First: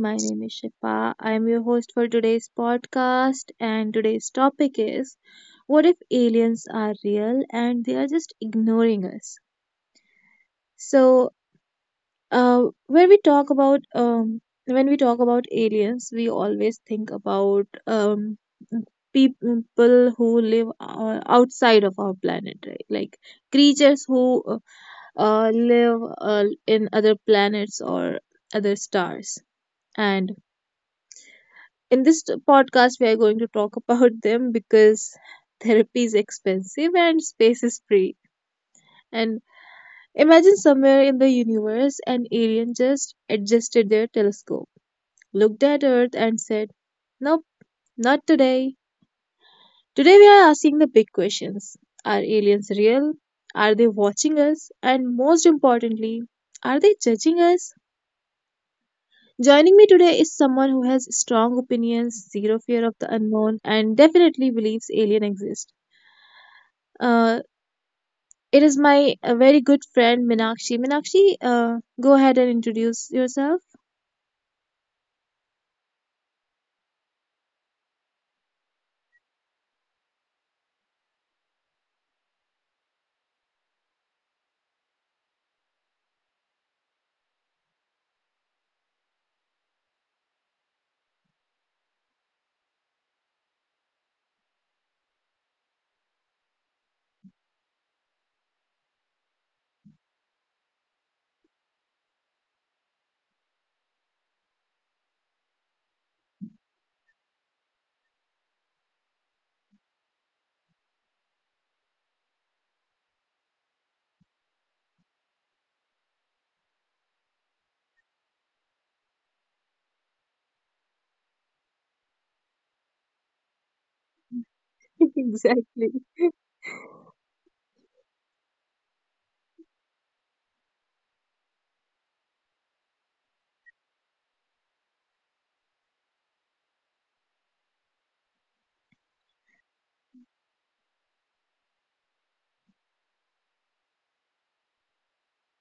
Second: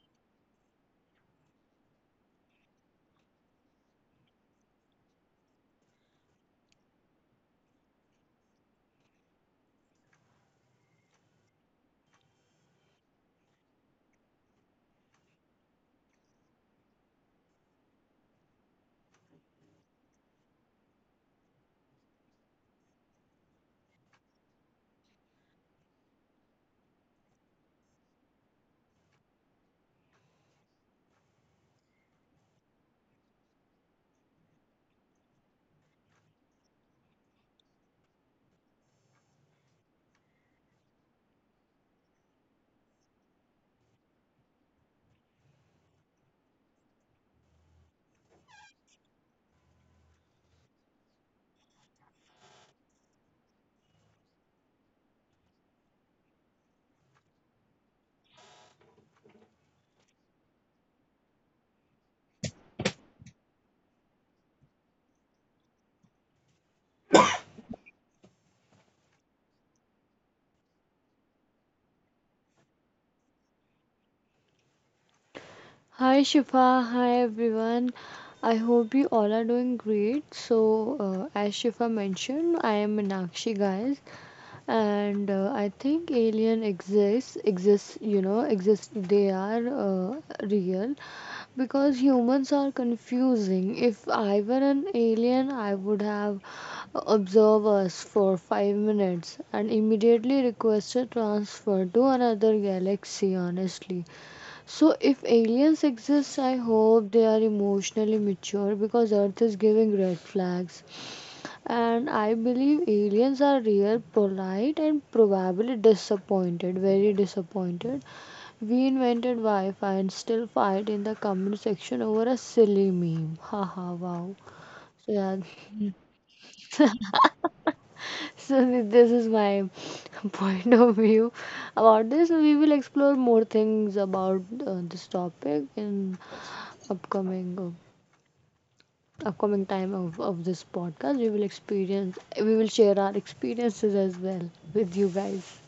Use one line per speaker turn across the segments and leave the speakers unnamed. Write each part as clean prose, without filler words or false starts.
my name is Shifa. I'm your host for today's podcast, and today's topic is: what if aliens are real and they are just ignoring us? So, when we talk about when we talk about aliens, we always think about people who live outside of our planet, right? Like creatures who live in other planets or other stars. And in this podcast, we are going to talk about them because therapy is expensive and space is free. And imagine somewhere in the universe, an alien just adjusted their telescope, looked at Earth, and said, "Nope, not today." Today, we are asking the big questions. Are aliens real? Are they watching us? And most importantly, are they judging us? Joining me today is someone who has strong opinions, zero fear of the unknown, and definitely believes aliens exist. Uh, it is my very good friend Minakshi. Minakshi, go ahead and introduce yourself.
Hi Shifa, hi everyone. I hope you all are doing great. So, as Shifa mentioned, I am Meenakshi, guys, and I think alien exists. They are real because humans are confusing. If I were an alien, I would have observed us for 5 minutes and immediately requested transfer to another galaxy, honestly. So, if aliens exist, I hope they are emotionally mature because Earth is giving red flags. And I believe aliens are real, polite, and probably disappointed, very disappointed. We invented Wi Fi and still fight in the comment section over a silly meme. Haha, wow. So, yeah,
Exactly.
this is my point of view about this. We will explore more things about this topic in upcoming. Uh, upcoming time of this podcast. We will experience, we will share our experiences as well with you guys.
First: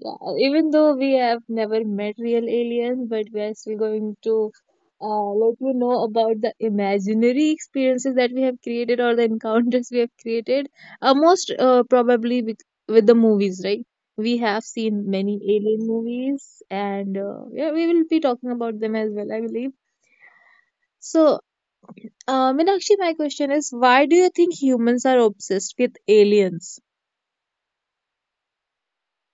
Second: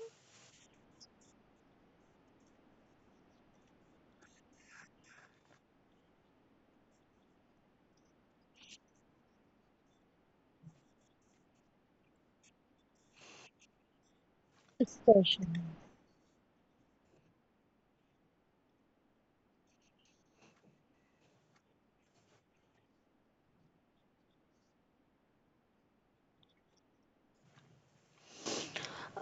Yeah, even though we have never met real aliens, but we are still going to let you know about the imaginary experiences that we have created or the encounters we have created. Most probably with the movies, right? We have
It's
seen many
special.
alien movies, and yeah, we will be talking about them as well, I believe. So, Meenakshi, my question is, why do you think humans are obsessed with aliens?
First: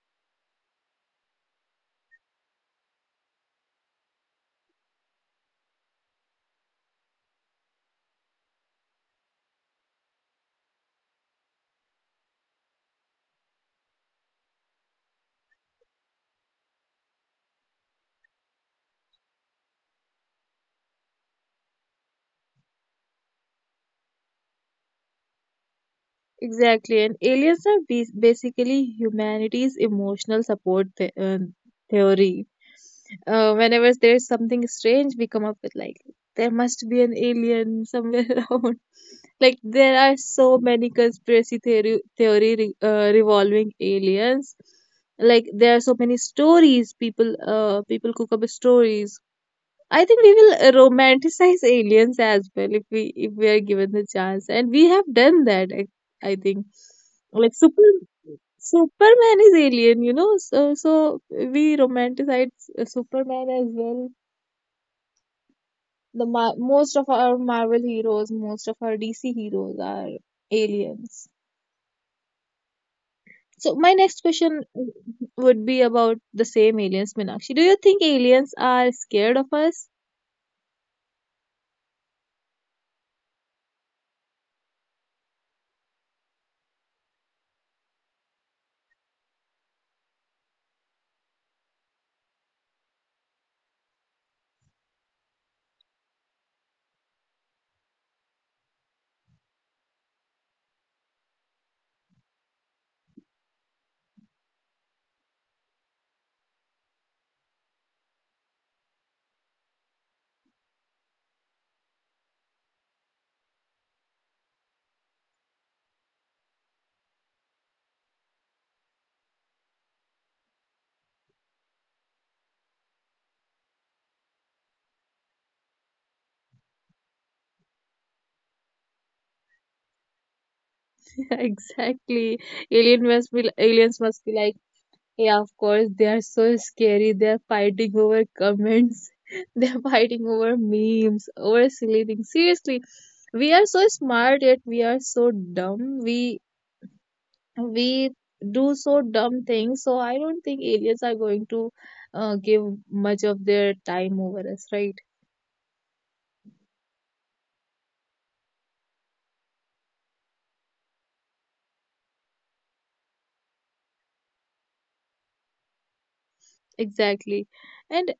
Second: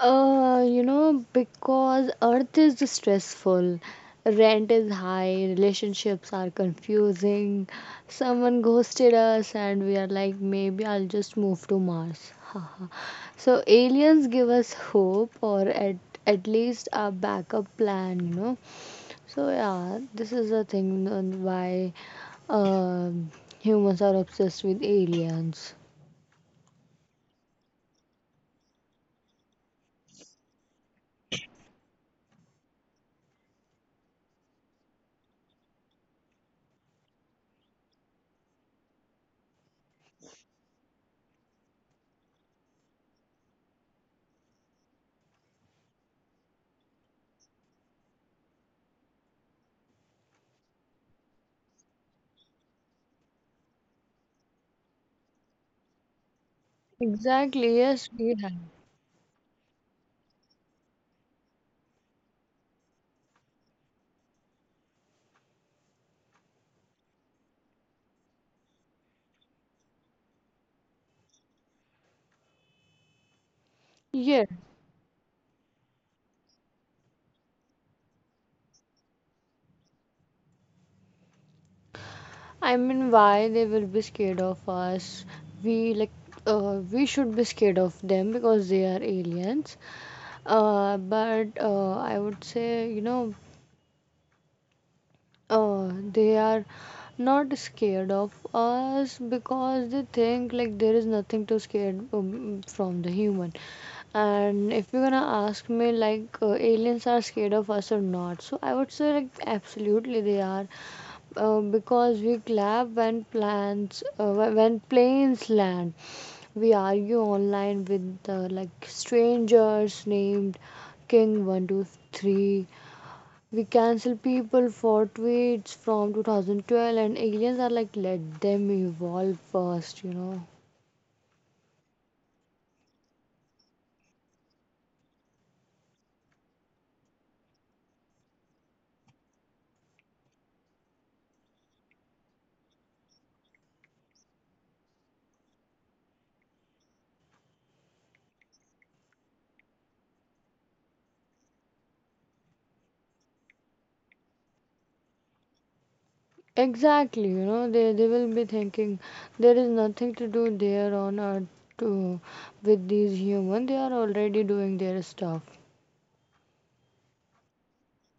You know, because Earth is stressful, rent is high, relationships are confusing, someone ghosted us, and we are like, maybe I'll just move to Mars. Haha. So, aliens give us hope at least a backup plan, you know. So, yeah, this is the thing on why um humans are obsessed with aliens.
Exactly, and aliens are basically humanity's emotional support theory. Whenever there's something strange, we come up with like there must be an alien somewhere around. Like there are so many conspiracy theory revolving aliens. Like there are so many stories people cook up stories. I think we will romanticize aliens as well if we are given the chance, and we have done that. I think like
Exactly, yes, we have.
Superman is alien, you know. So we romanticize Superman as well. Most of our Marvel heroes, most of our DC heroes are aliens. So my next
Yes.
question would be about the same aliens, Minakshi. Do you think aliens are scared of us?
I mean, why they will be scared of us? We like we should be scared of them because they are aliens. But I would say, you know, they are not scared of us because they think like there is nothing to scare from the human. And if you're gonna ask me like aliens are scared of us or not, so I would say like absolutely they are, because we clap when when planes land. We argue online with like strangers named king 123. We cancel people for tweets from 2012, and aliens are like, let them evolve first, you know.
Exactly. Aliens must be like, yeah, of course, they are so scary. They're fighting over comments. They're fighting over memes, over silly things. Seriously, we are so smart yet we are so dumb. We do so dumb things. So I don't think aliens are going to give much of their time over us, right?
Exactly, you know, they will be thinking there is nothing to do there on earth to, with these humans. They are already doing their stuff.
Exactly. And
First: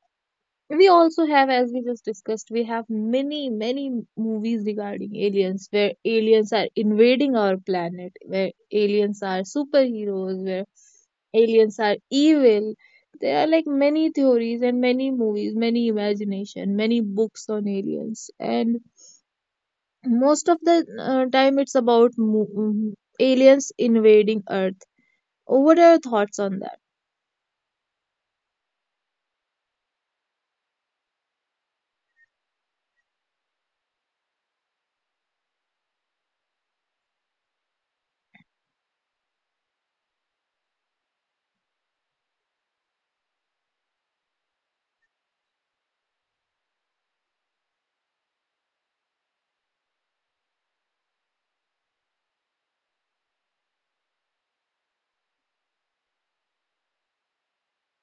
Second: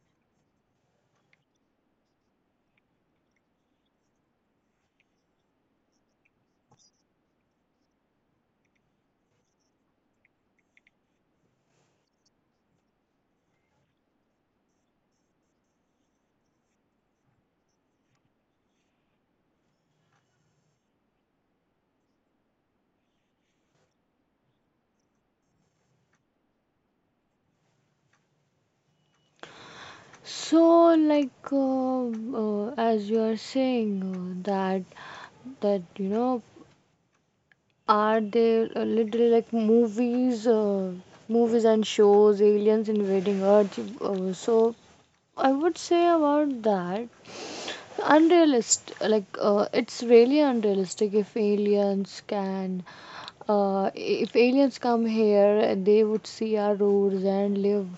we also have, as we just discussed, we have many movies regarding aliens where aliens are invading our planet, where aliens are superheroes, where aliens are evil. There are like many theories and many movies, many imagination, many books on aliens, and most of the time it's about aliens invading Earth. What are your thoughts on
So, like, as you are saying, that that you know, are there movies and shows, aliens invading Earth? So I would say about that, unrealistic. Like it's really unrealistic. If aliens come here, they would see our roads and live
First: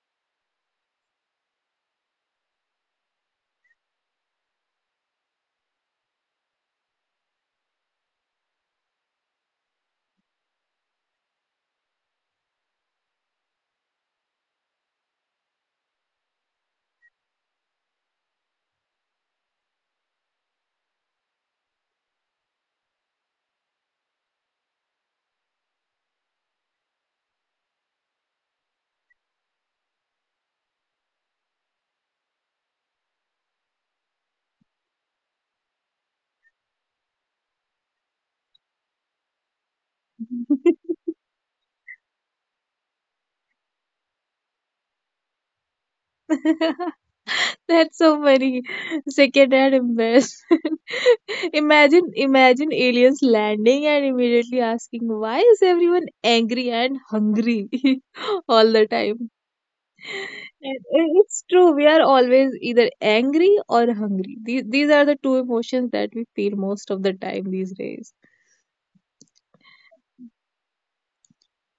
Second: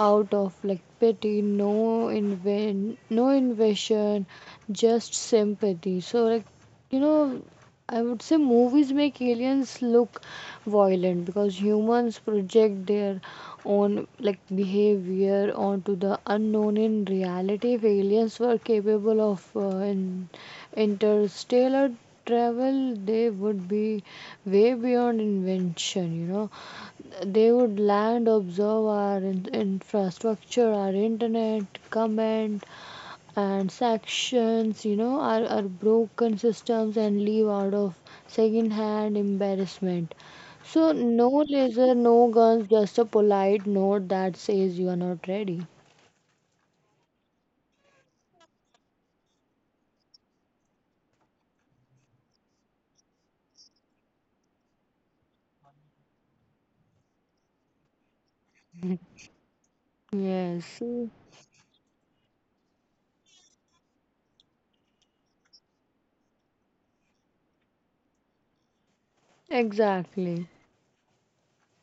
out of like pity, no invasion, just sympathy. So, like, you know, I would say movies make aliens look violent because humans project their own like behavior onto the unknown. In reality, if aliens were capable of in interstellar travel, they would be way beyond invention. You know, they would land, observe our infrastructure, our internet, comment and sections, you know, are broken systems, and leave out of second-hand embarrassment.
that?
So no laser, no guns, just a polite note that says you are not ready.
That's so funny. Second-hand embarrassment. Imagine, imagine aliens landing and immediately asking, "Why is everyone angry and hungry all the time?"
Yes,
And
mm,
it's true. We are always either angry or hungry. These are the two emotions that we feel most of the time these days.
exactly.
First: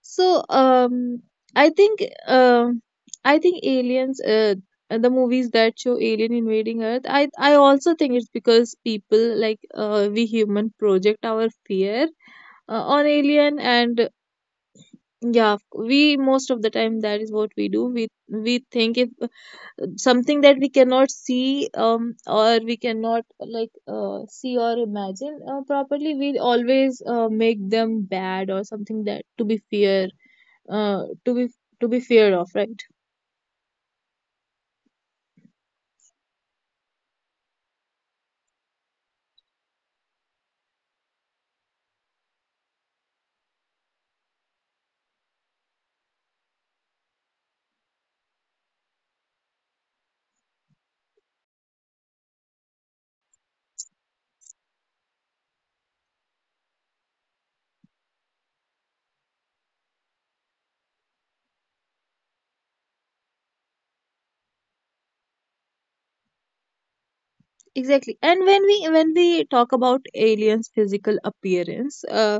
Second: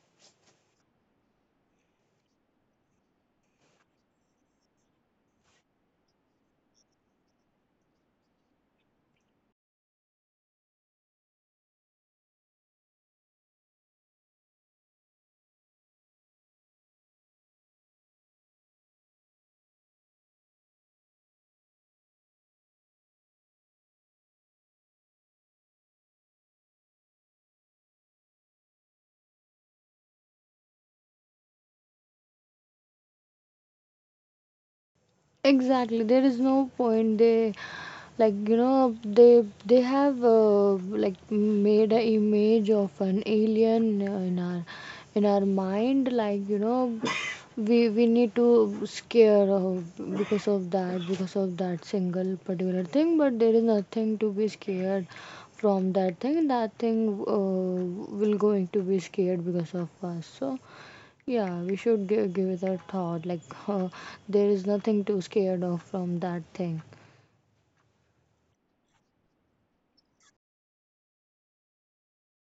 So um, I think um, I think aliens. The movies that show alien invading Earth, I also think it's because people like, we human project our fear on alien, and yeah, we most of the time, that is what we do. We think if something that we cannot see, or we cannot like see or imagine properly, we always make them bad or something that to be fear, to be, to be feared of, right?
Exactly. There is no point. They like you know They have, like made a image of an alien in our mind, like, you know, we need to scare, because of that single particular thing. But there is nothing to be scared from. That thing that thing uh, will going to be scared because of us. So yeah, we should give it a thought, like there is nothing to scared of from that thing.
Exactly. And when we, when we talk about aliens' physical appearance, uh,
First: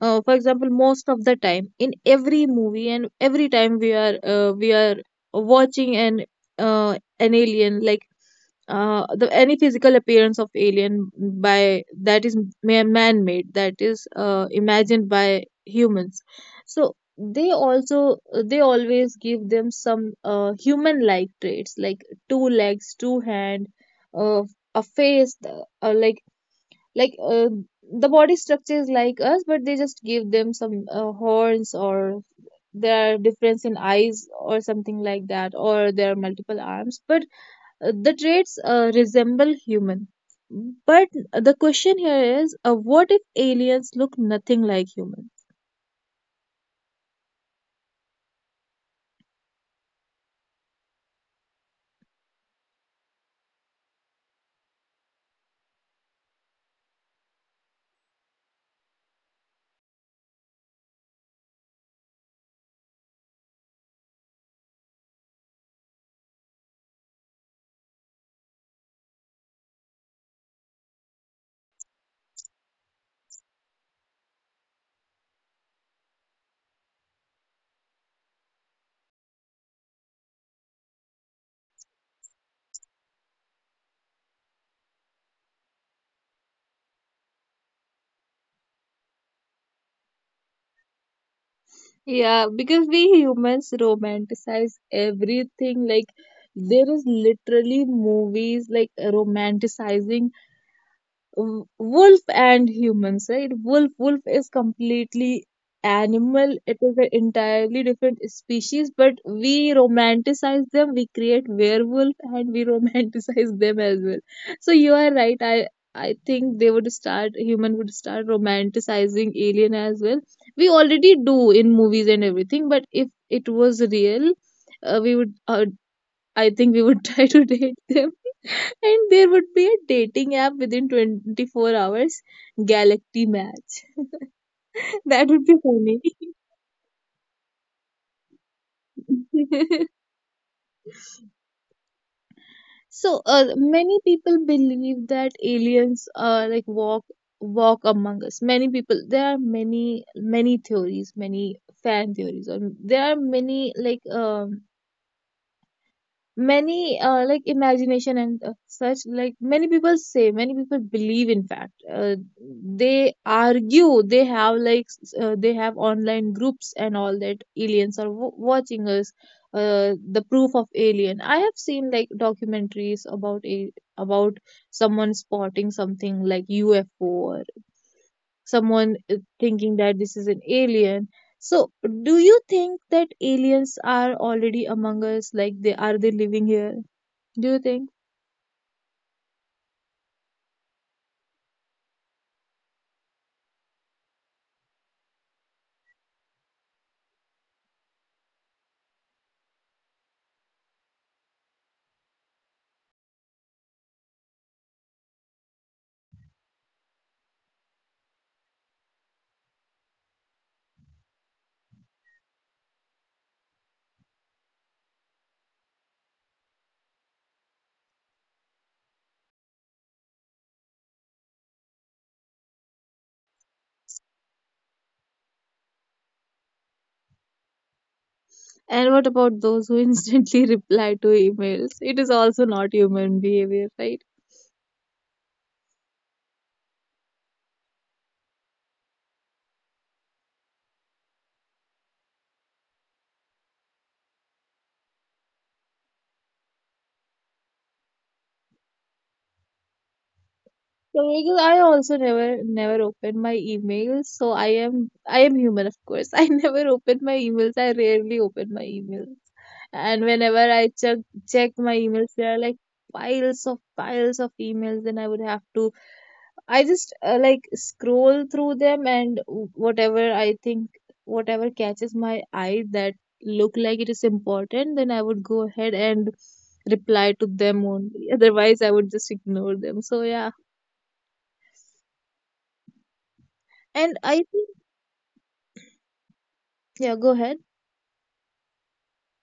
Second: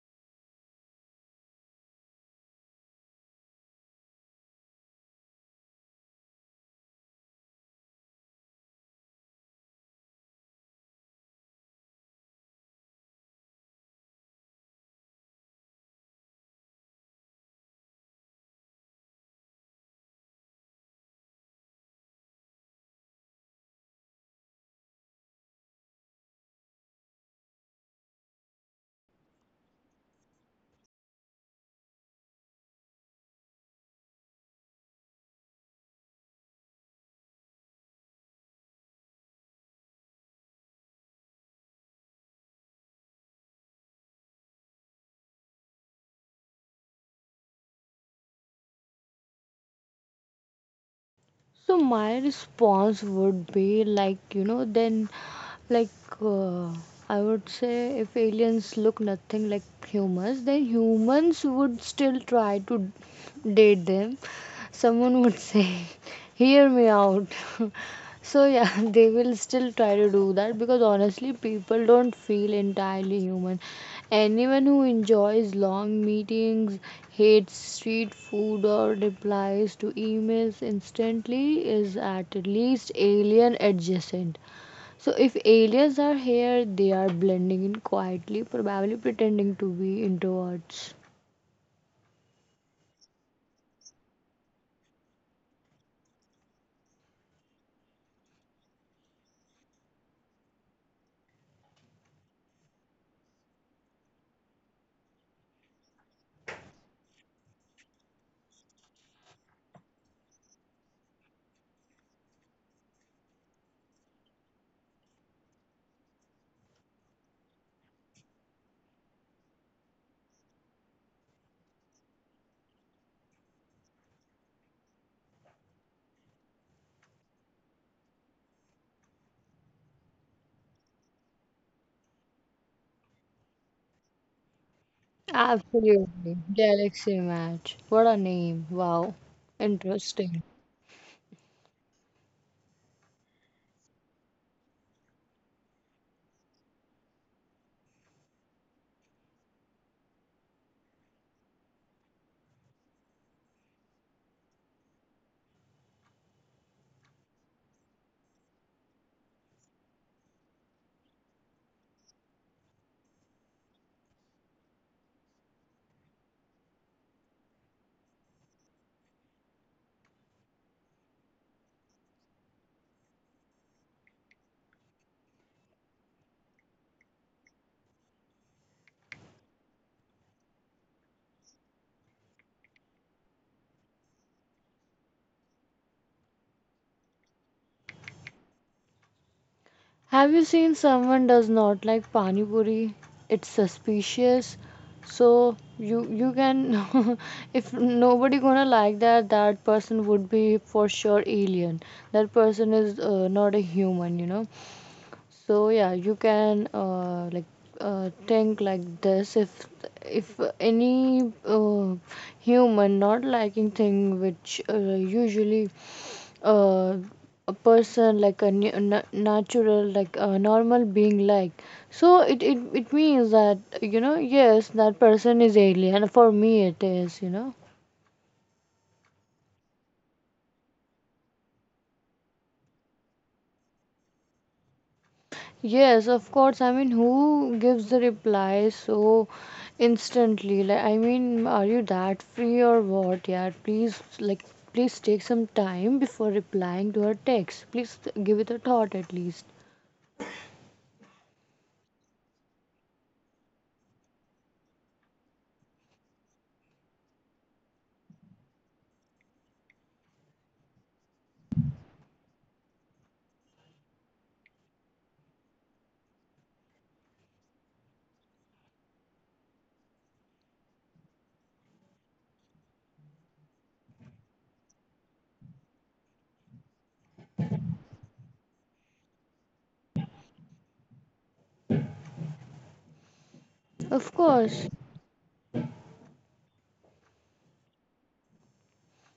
uh, for example, most of the time in every movie and every time we are watching an alien, like the any physical appearance of alien by that is man made, that is imagined by humans. So they also, they always give them some human like traits, like two legs, two hand, uh, a face, like, like the body structure is like us, but they just give them some horns, or there are difference in eyes or something like that, or there are multiple arms, but the traits resemble human. But the question here is, what if aliens look nothing like human?
So my response would be like, you know, then like uh, I would say if aliens look nothing like humans, then humans would still try to date them. Someone would say, "Hear me out." So yeah, they will still try to do that because honestly, people don't feel entirely human. Anyone who enjoys long meetings, hates street food, or replies to emails instantly is at least alien adjacent. So, if aliens are here, they are blending in quietly, probably pretending to be introverts.
Yeah, because we humans romanticize everything. Like there is literally movies like romanticizing wolf and humans, right? Wolf is completely animal. It is an entirely different species, but we romanticize them. We create werewolf and we romanticize them as well. So you are right. I think they would start, human would start romanticizing alien as well. We already do in movies and everything, but if it was real, we would, I think we would try to date them. And there would be a dating app within 24 hours, Galaxy Match. That would be funny.
Absolutely. Galaxy Match. What a name. Wow. Interesting.
So many people believe that aliens like walk among us. Many people, there are many theories, many fan theories, or there are many like imagination and such. Like many people say, many people believe, in fact, they argue, they have like they have online groups and all that, aliens are watching us. The proof of alien, I have seen like documentaries about someone spotting something like UFO, or someone thinking that this is an alien. So do you think that aliens are already among us, like they are, they living here, do you think?
Have you seen someone does not like pani puri? It's suspicious. So you can if nobody gonna like that, that person would be for sure alien. That person is not a human, you know. So yeah, you can think like this. If any human not liking thing which usually uh, a person, natural like a normal being. So it, it means that, you know, yes, that person is alien for me, it is, you know.
And what about those who instantly reply to emails? It is also not human behavior, right?
Yes, of course. I mean, who gives the reply so instantly? Like, I mean, are you that free or what? Yeah, please, like, please take some time before replying to her text, please. Give it a thought at least.
So because I also never open my emails, so I am human, of course. I never open my emails. I rarely open my emails. And whenever I check my emails, there are like piles of emails. Then I would have to, I just like scroll through them and whatever I think, whatever catches my eye, that look like it is important, then I would go ahead and reply to them only. Otherwise, I would just ignore them. So yeah, and I
Of
think,
course.
yeah, go ahead.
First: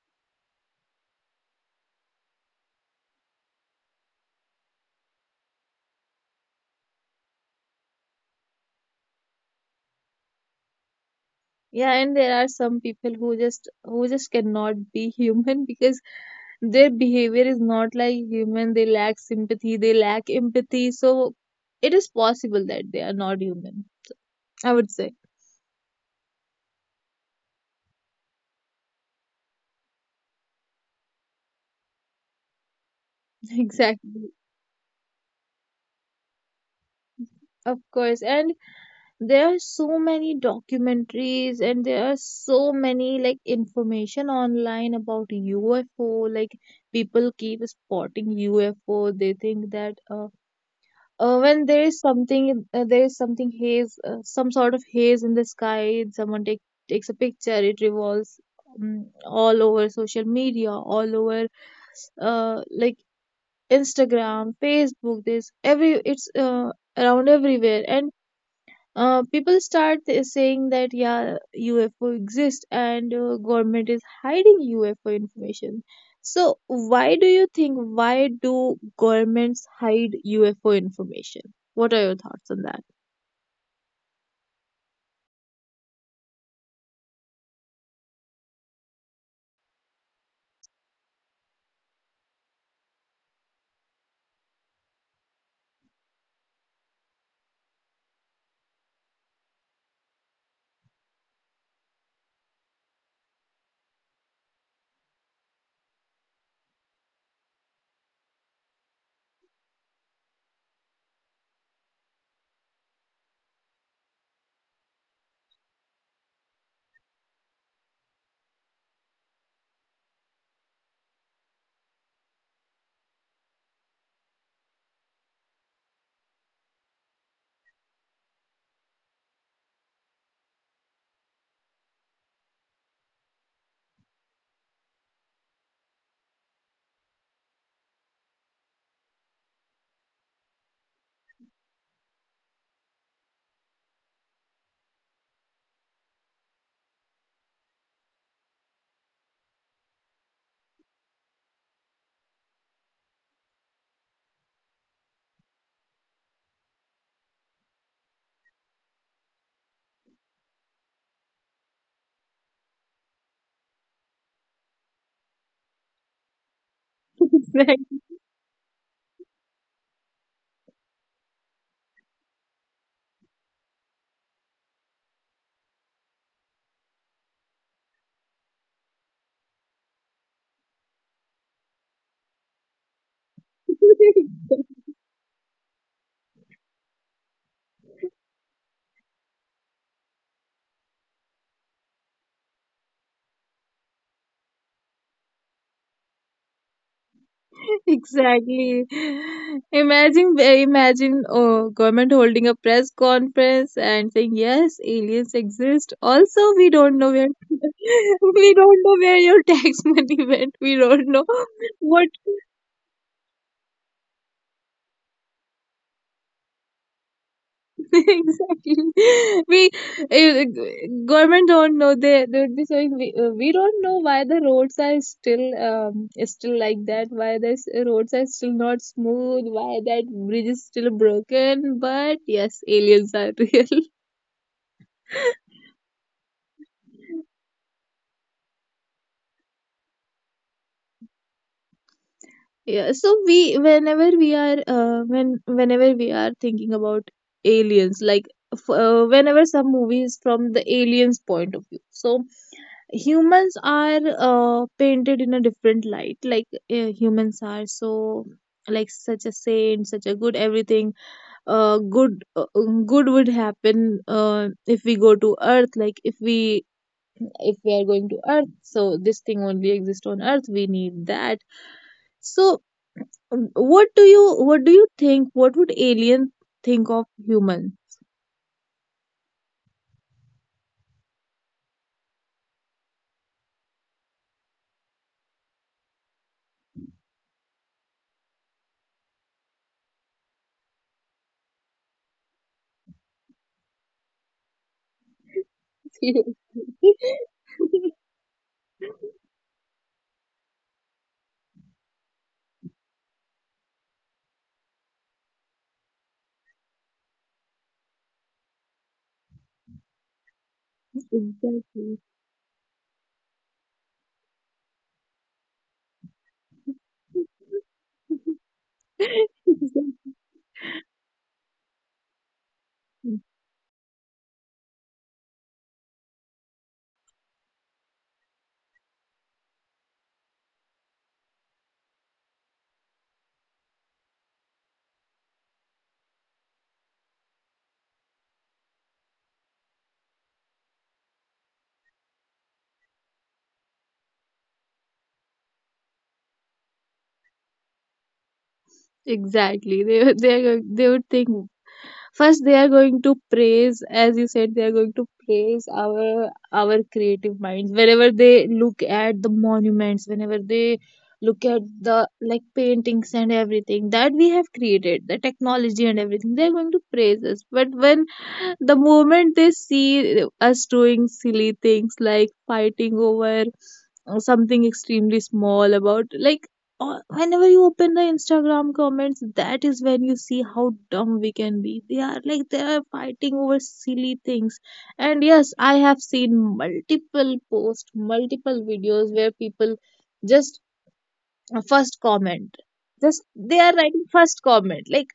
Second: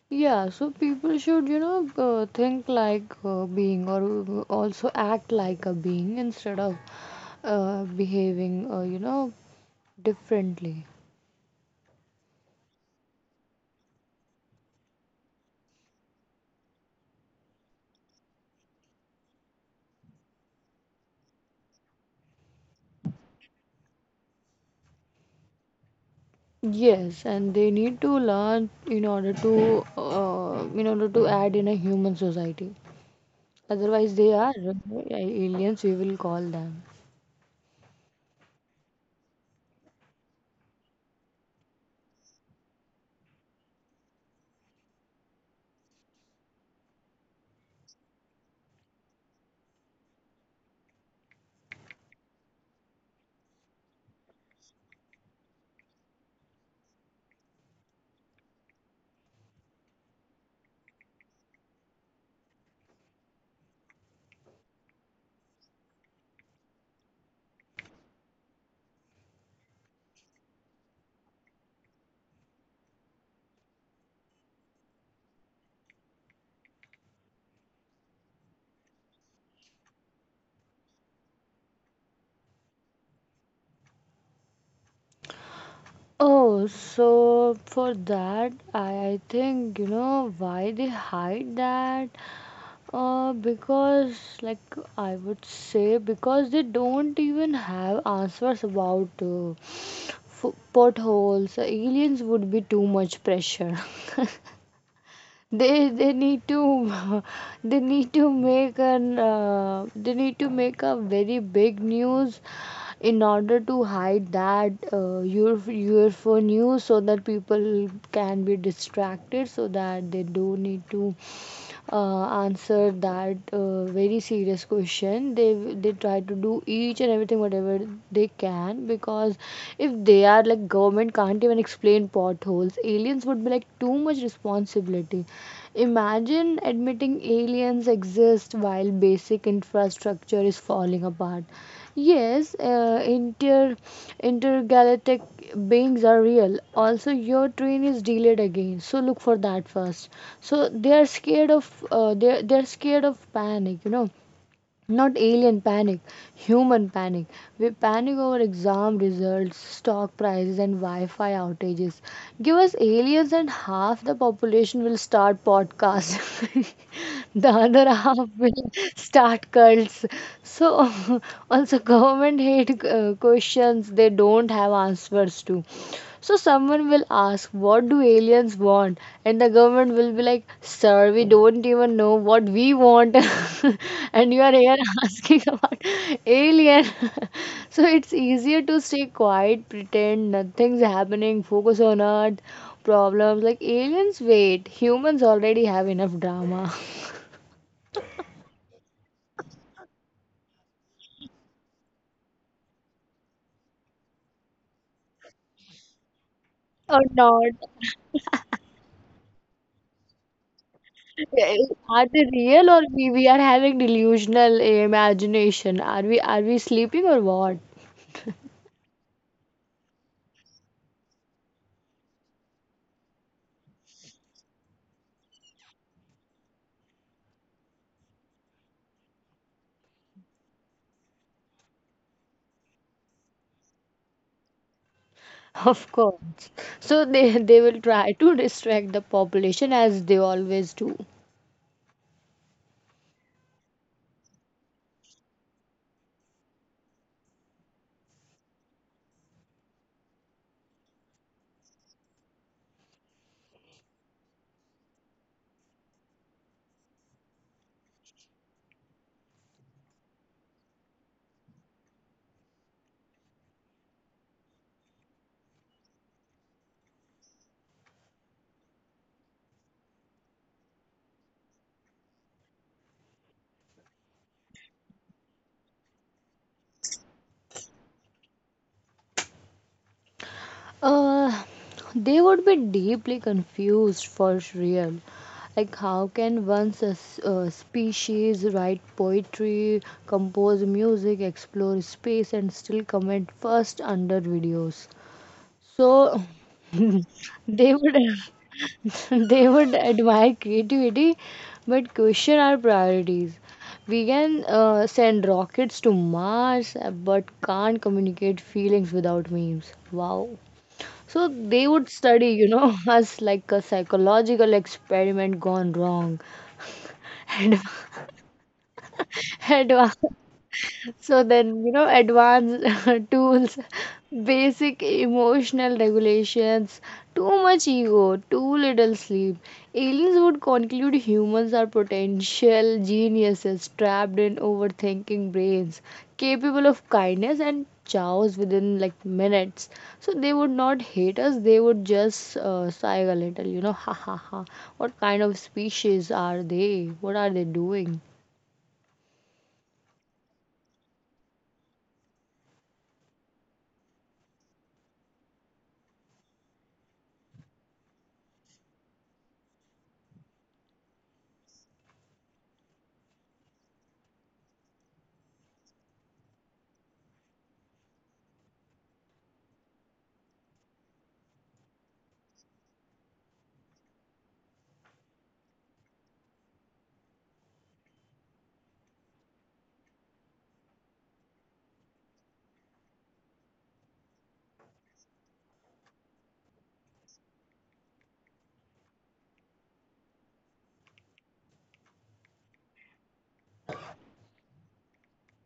Yeah, so people should, you know, think like a being or also act like a being instead of behaving, you know, differently.
Yeah, and there are some people who just, who just cannot be human, because their behavior is not like human. They lack sympathy. They lack empathy. So it is possible that they are not human, I would say.
Yes, and they need to learn in order to add in a human society. Otherwise, they
Exactly.
are aliens, we will call them.
Of course, and there are so many documentaries and there are so many like information online about UFO. Like people keep spotting UFO. They think that, when there is something haze, some sort of haze in the sky. Someone takes a picture. It revolves all over social media, all over like Instagram, Facebook. This every it's around everywhere, and people start saying that yeah, UFO exists, and government is hiding UFO information. So why do you think, why do governments hide UFO information, what are your thoughts on that?
Oh, so for that, I think, you know, why they hide that. Because, like, I would say, because they don't even have answers about potholes. So aliens would be too much pressure. They need to They need to make an they need to make a very big news in order to hide that UFO news, so that people can be distracted, so that they don't need to answer that very serious question. They try to do each and everything whatever they can, because if they are like government can't even explain potholes, aliens would be like too much responsibility. Imagine admitting aliens exist while basic infrastructure is falling apart. Yes, intergalactic beings are real. Also, your train is delayed again, so look for that first. So they are scared of, they're scared of panic, you know. Not alien panic, human panic. We panic over exam results, stock prices, and Wi Fi outages. Give us aliens, and half the population will start podcasts. The other
Right.
half will start cults. So, also, government hate questions they don't have answers to. So someone will ask, what do aliens want? And the government will be like, sir, we don't even know what we want. And you are here asking about alien. So it's easier to stay quiet, pretend nothing's happening, focus on earth problems. Like aliens, wait, humans already have enough drama.
Exactly. Imagine, imagine, oh, government holding a press conference and saying, "Yes, aliens exist. Also, we
Or
don't know where,
not.
we don't know where your tax money went. We don't know
Eh, are
what."
they real or we are having delusional imagination? Are we sleeping or what?
Exactly. we uh, Government don't know. They would be saying, we don't know why the roads are still is still like that, why the roads are still not smooth, why that bridge is still broken, but yes, aliens are real.
Of course. So they will try to distract the population as they always do.
Yeah, so we, whenever we are when whenever we are thinking about aliens, like whenever some movies from the aliens point of view, so humans are painted in a different light, like humans are so like such a saint, such a good everything, good good would happen if we go to earth, like if we, if we are going to earth, so this thing only exists on earth, we need that. So what do you, what do you think, what would alien think of human?
Uh, they would be deeply confused for real. Like, how can one species write poetry, compose music, explore space, and still comment first under videos? So they would they would admire creativity but question our priorities. We can send rockets to Mars, but can't communicate feelings without memes. Wow. So they would
Exactly.
study, you know, us like a psychological experiment gone wrong. Advanced. So then, you know, advanced tools, basic emotional regulations, too much ego, too little sleep. Aliens would conclude humans are potential geniuses trapped in overthinking brains, capable of kindness and chows within like minutes. So they would not hate us, they would just sigh a little, you know, ha ha ha. What kind of species are they? What are they doing?
Exactly. They would, they are going, they would think first they are going to praise, as you said, they are going to praise our creative minds. Whenever they look at the monuments, whenever they look at the, like, paintings and everything that we have created, the technology and everything, they are going to praise us. But when the moment they see us doing silly things like fighting over something extremely small about whenever you open the Instagram comments, that is when you see how dumb we can be. They are like they are fighting over silly things. And yes, I have seen multiple posts, multiple videos where people just first comment, just they are writing first comment like,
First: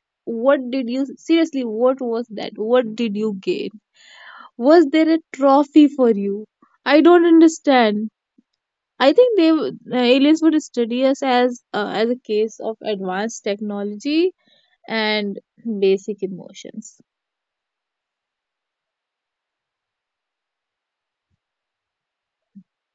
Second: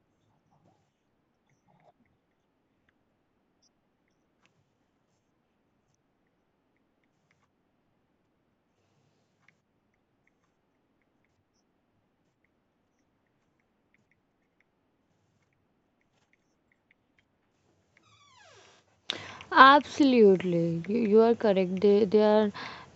what did you seriously, what was that, what did you gain, was there a trophy for you? I don't understand. I think they would- Aliens would study us as a case of advanced technology and basic emotions.
Absolutely, you are correct. They are,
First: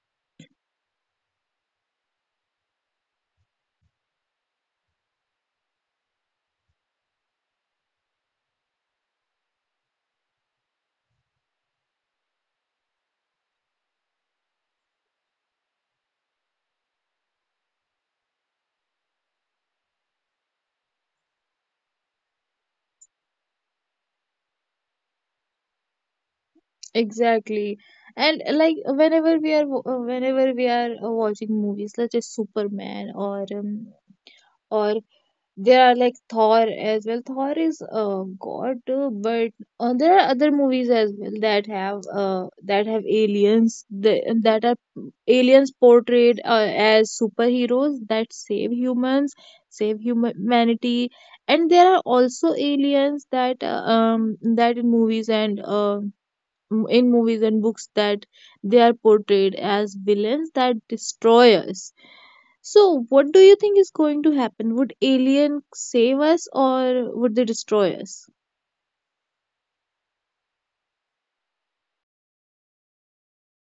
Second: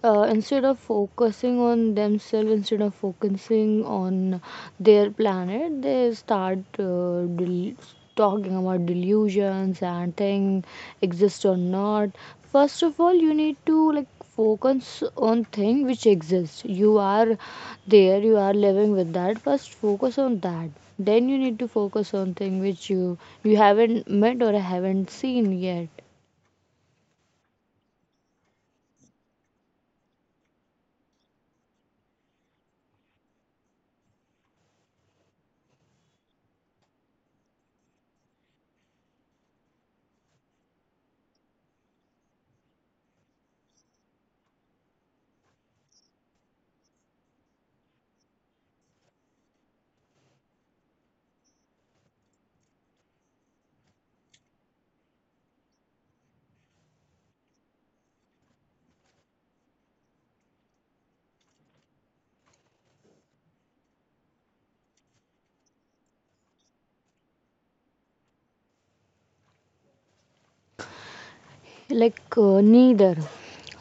instead of focusing on themselves, instead of focusing on their planet, they start talking about delusions and thing exist or not. First of all, you need to like focus on thing which exists. You are there, you are living with that. First, focus on that. Then you need to focus on thing which you haven't met or haven't seen yet.
Exactly, and like whenever we are watching movies such as Superman or there are like Thor as well. Thor is god, but there are other movies as well that have that are aliens, portrayed as superheroes that save humans, humanity, and there are also aliens that in movies and in movies and books that they are portrayed as villains that destroy us. So, what do you think is going to happen? Would alien save us or would they destroy us?
Like, neither.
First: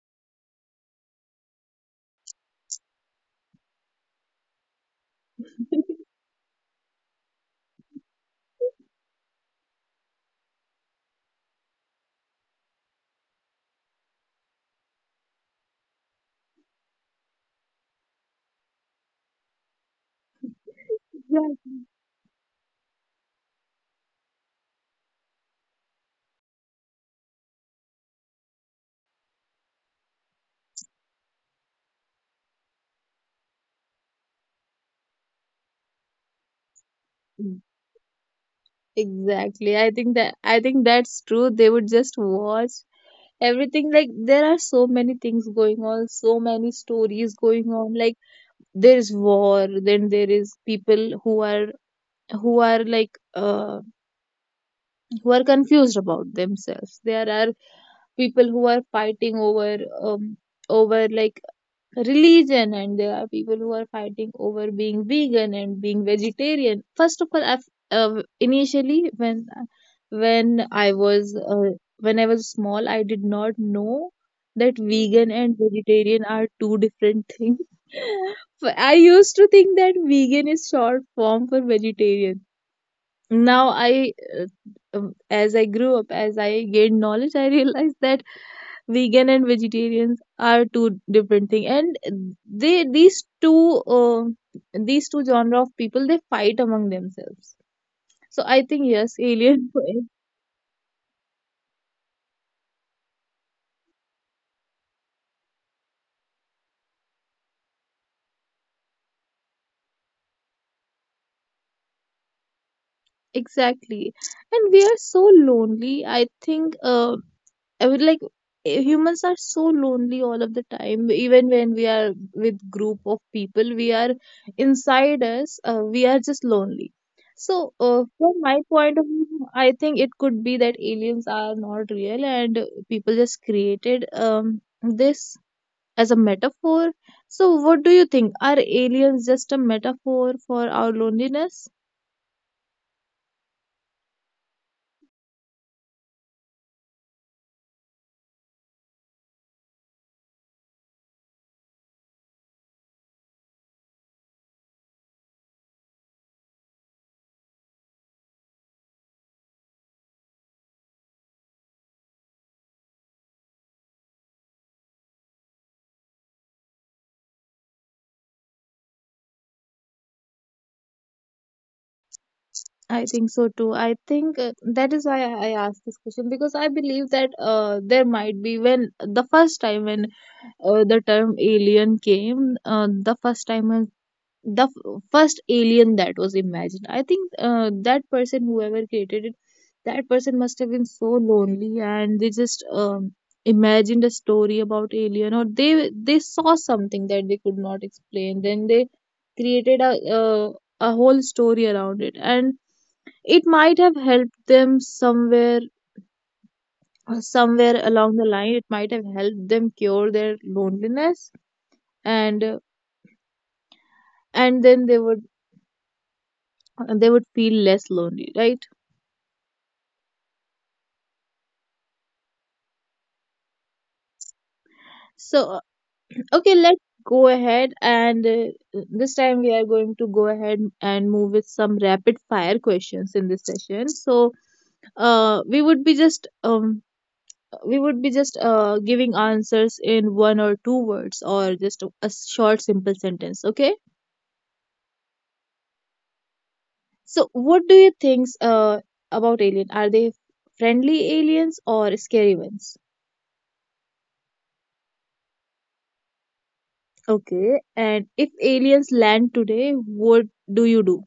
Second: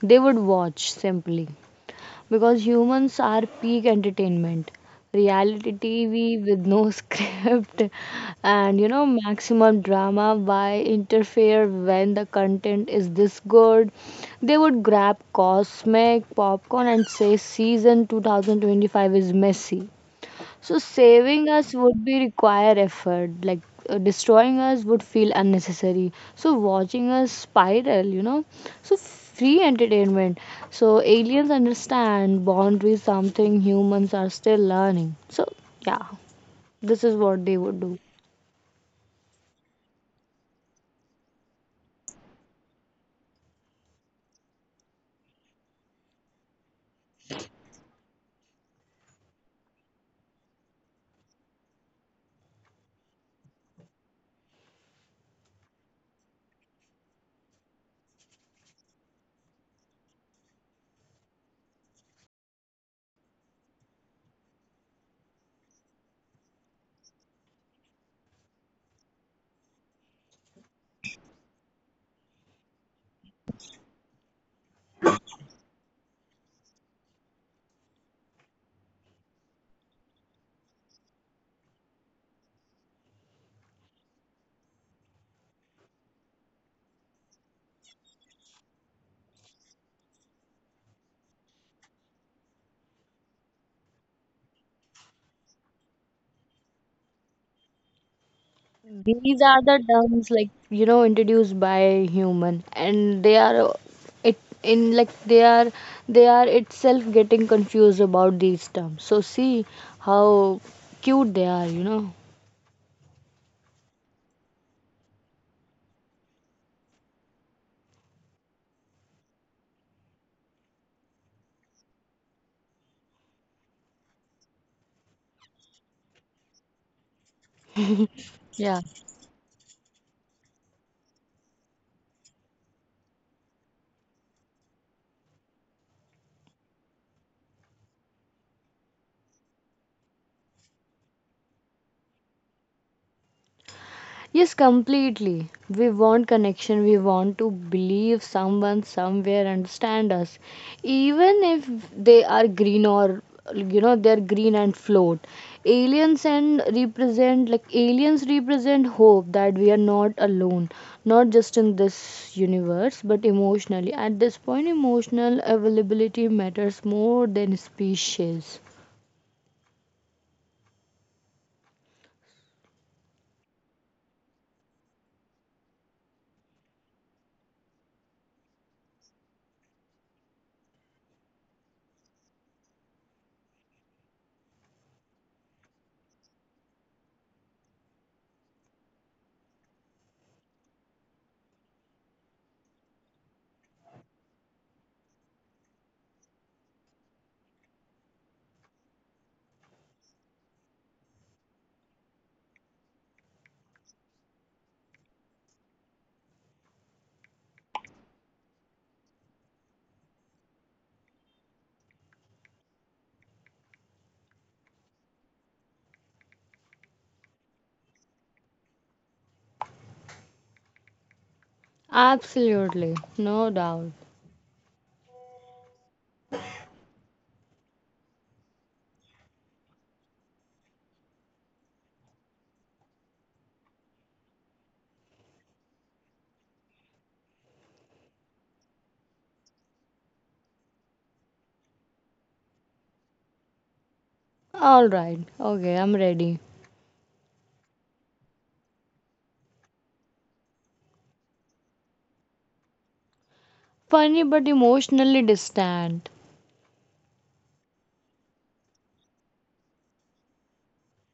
They would watch simply because humans are peak entertainment. Reality TV with no script and you know maximum drama. Why interfere when the content is this good? They would grab cosmic popcorn and say season 2025 is messy, so saving us
Exactly.
would be require effort, like destroying us would feel unnecessary. So watching us spiral, you know. So free entertainment. So aliens understand boundaries, something humans are still learning. So yeah, this is what they would do.
Exactly. I think that's true. They would just watch everything. Like there are so many things going on, so many stories going on. Like there is war, then there is people who are who are confused about themselves. There are people who are fighting over religion, and there are people who are fighting over being vegan and being vegetarian. First of all, I initially when when i was uh, when I was small, I did not know that vegan and vegetarian are two different things. But I used to think that vegan is short form for vegetarian. Now I uh, um, as I grew up, as I gained knowledge, I realized that vegan and vegetarians are two different thing, and they these two these two genre of people, they fight among themselves. So I think, yes,
These are
alien.
the terms, like, you know, introduced by human, and they are, it in like they are itself getting confused about these terms. So see how cute they are, you know.
Exactly. And we are so lonely. I think I would like eh, Humans are so lonely all of the time. Even when we are with group of people, we are inside us. We are just lonely. So from my
Yeah.
point of view, I think it could be that aliens are not real, and people just created this as a metaphor. So what do you think? Are aliens just a metaphor for our loneliness?
Yes, completely. We want connection. We want to believe someone somewhere understand us, even if they are green or, you know, they're green and float. Aliens represent hope that we are not alone, not just in this universe, but emotionally. At this point, emotional availability matters more than species.
I think so too. I think that is why I asked this question, because I believe that there might be when the first time when the term alien came, the first time when the first alien that was imagined. I think that person, whoever created it, that person must have been so lonely, and they just imagined a story about alien, or they saw something that they could not explain. Then they created uh, a whole story around it, and it might have helped them somewhere, somewhere along the line. It might have helped them cure their loneliness, and and then they would feel less lonely, right?
Absolutely, no doubt.
So okay, let's go ahead, and this time we are going to go ahead and move with some rapid fire questions in this session. So uh, we would be just um we would be just giving answers in one or two words, or just a short simple sentence, okay.
All right. Okay, I'm ready.
So, what do you think about alien? Are they friendly aliens or scary ones?
Funny but emotionally distant.
Okay, and if aliens land today, what do you do?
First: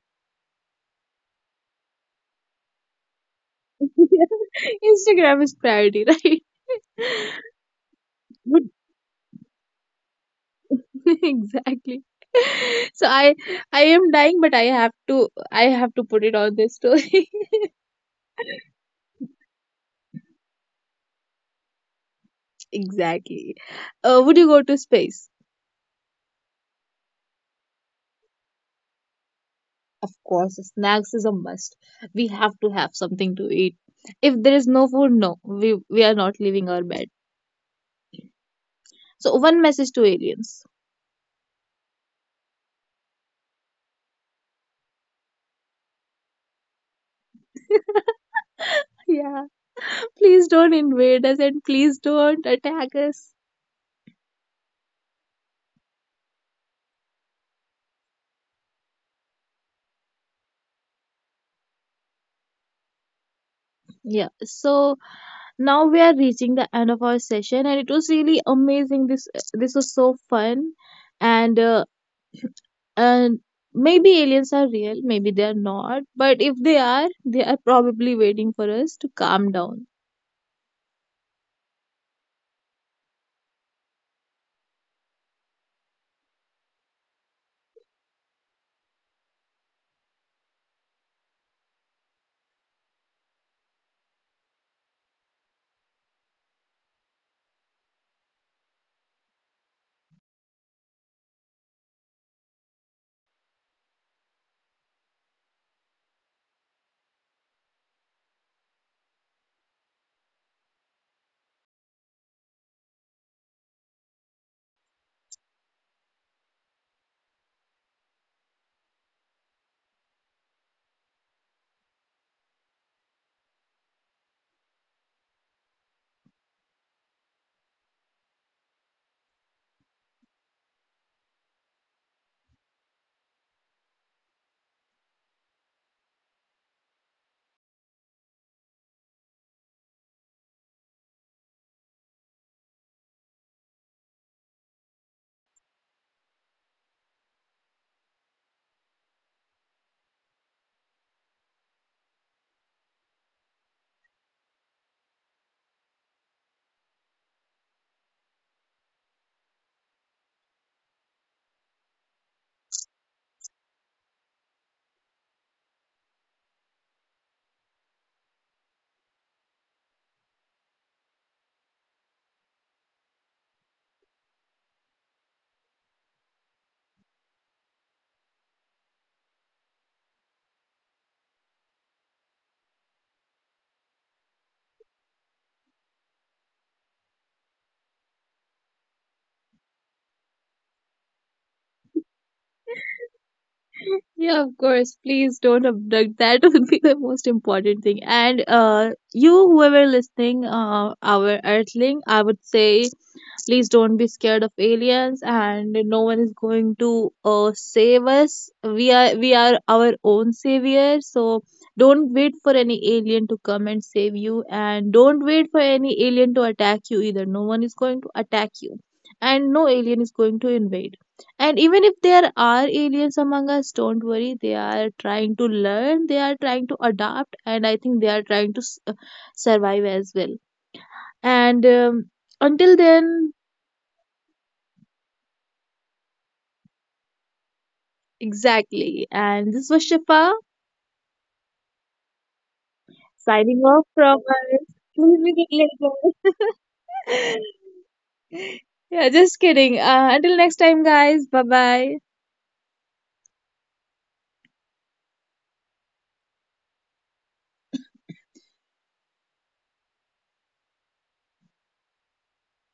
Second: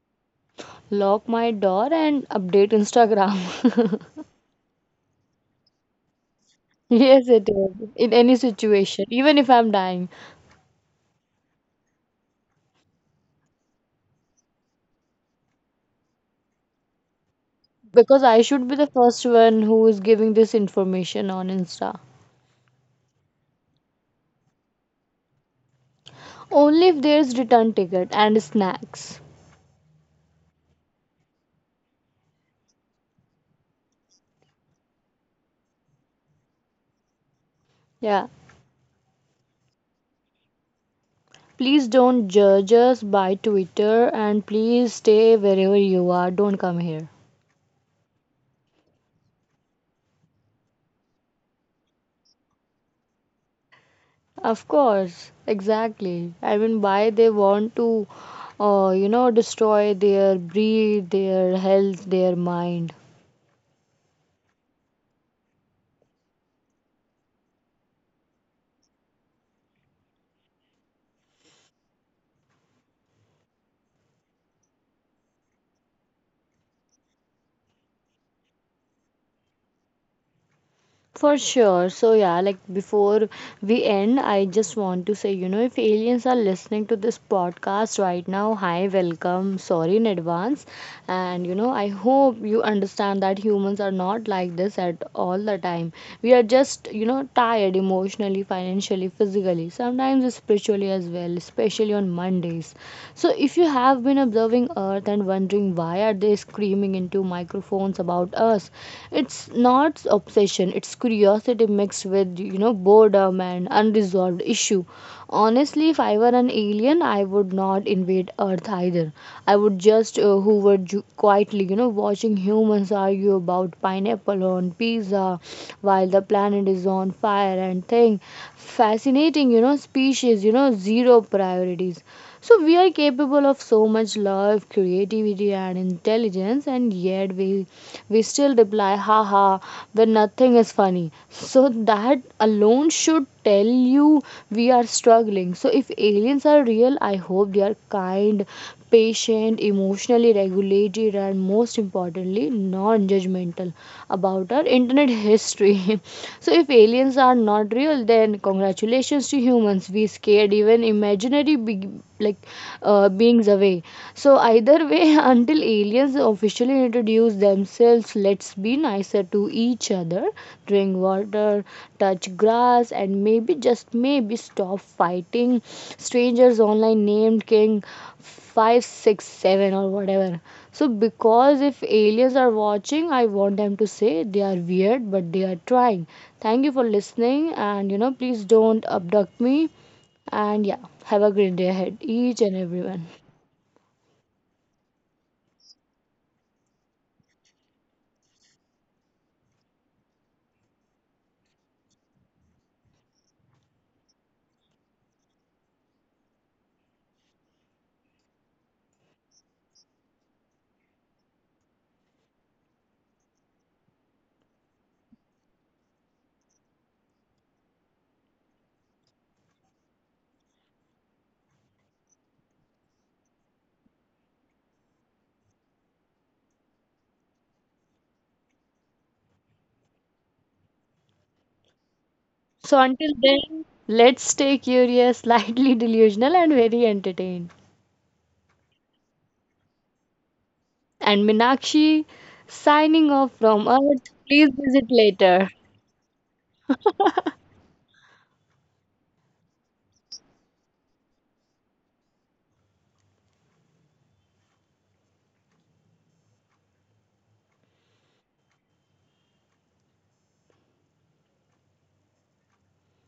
Lock my door and update Instagram.
Instagram is priority, right?
Yes, it is. In any
Good.
situation, even if I'm dying.
Exactly. So I am dying, but I have to put it on this story.
Because I should be the first one who is giving this information on Insta.
Exactly. Would you go to space?
Only if there's return ticket and snacks.
Of course, snacks is a must. We have to have something to eat. If there is no food, no, we are not leaving our bed.
Yeah.
So, one message to aliens.
Please don't judge us by Twitter and please stay wherever you are. Don't come here.
Yeah, please don't invade us, and please don't attack us.
Of course, exactly. I mean, why they want to, you know, destroy their breed, their health, their mind.
Yeah, so now we are reaching the end of our session, and it was really amazing. This was so fun, and uh, and maybe aliens are real, maybe they are not. But if they are, they are probably waiting for us to calm down.
For sure. So, yeah, like before we end, I just want to say, you know, if aliens are listening to this podcast right now, hi, welcome. Sorry in advance. And, you know, I hope you understand that humans are not like this at all the time. We are just, you know, tired emotionally, financially, physically, sometimes spiritually as well, especially on Mondays. So, if you have been observing Earth and wondering why are they screaming into microphones about us, it's not obsession, it's curiosity mixed with, you know, boredom and unresolved issue. Honestly, if I were an alien, I would not invade Earth either. I would just hover quietly, you know, watching humans argue about pineapple on pizza while the planet is on fire and thing. Fascinating, you know, species, you know, zero priorities. So we are capable of so much love, creativity, and intelligence, and yet we still reply haha when nothing is funny. So that alone should tell you we are struggling. So, if aliens are real, I hope they are kind, patient, emotionally regulated, and most importantly, non judgmental about our internet history. So, if aliens are not real, then congratulations to humans. We scared even imaginary big like beings away. So, either way, until aliens officially introduce themselves, let's be nicer to each other, drink water, touch grass, and maybe just maybe stop fighting strangers online named King 567 or whatever. So, because if aliens are watching, I want them to say they are weird, but they are trying. Thank you for listening, and you know, please don't abduct me. And yeah, have a great day ahead, each and everyone.
Yeah, of course. Please don't abduct. That would be the most important thing. And you, whoever listening, our Earthling, I would say, please don't be scared of aliens. And no one is going to save us. We are our own savior. So don't wait for any alien to come and save you. And don't wait for any alien to attack you either. No one is going to attack you, and no alien is going to invade. And even if there are aliens among us, don't worry. They are trying to learn, they are trying to adapt, and I think they are trying to survive as well. And until
So until
then,
then, let's stay curious, slightly delusional, and very entertained.
exactly. And this was Shifa
And Minakshi signing off
signing off
from
from
Earth.
us.
Please visit
We'll meet
later.
later. Yeah, just kidding. Until next time, guys. Bye bye.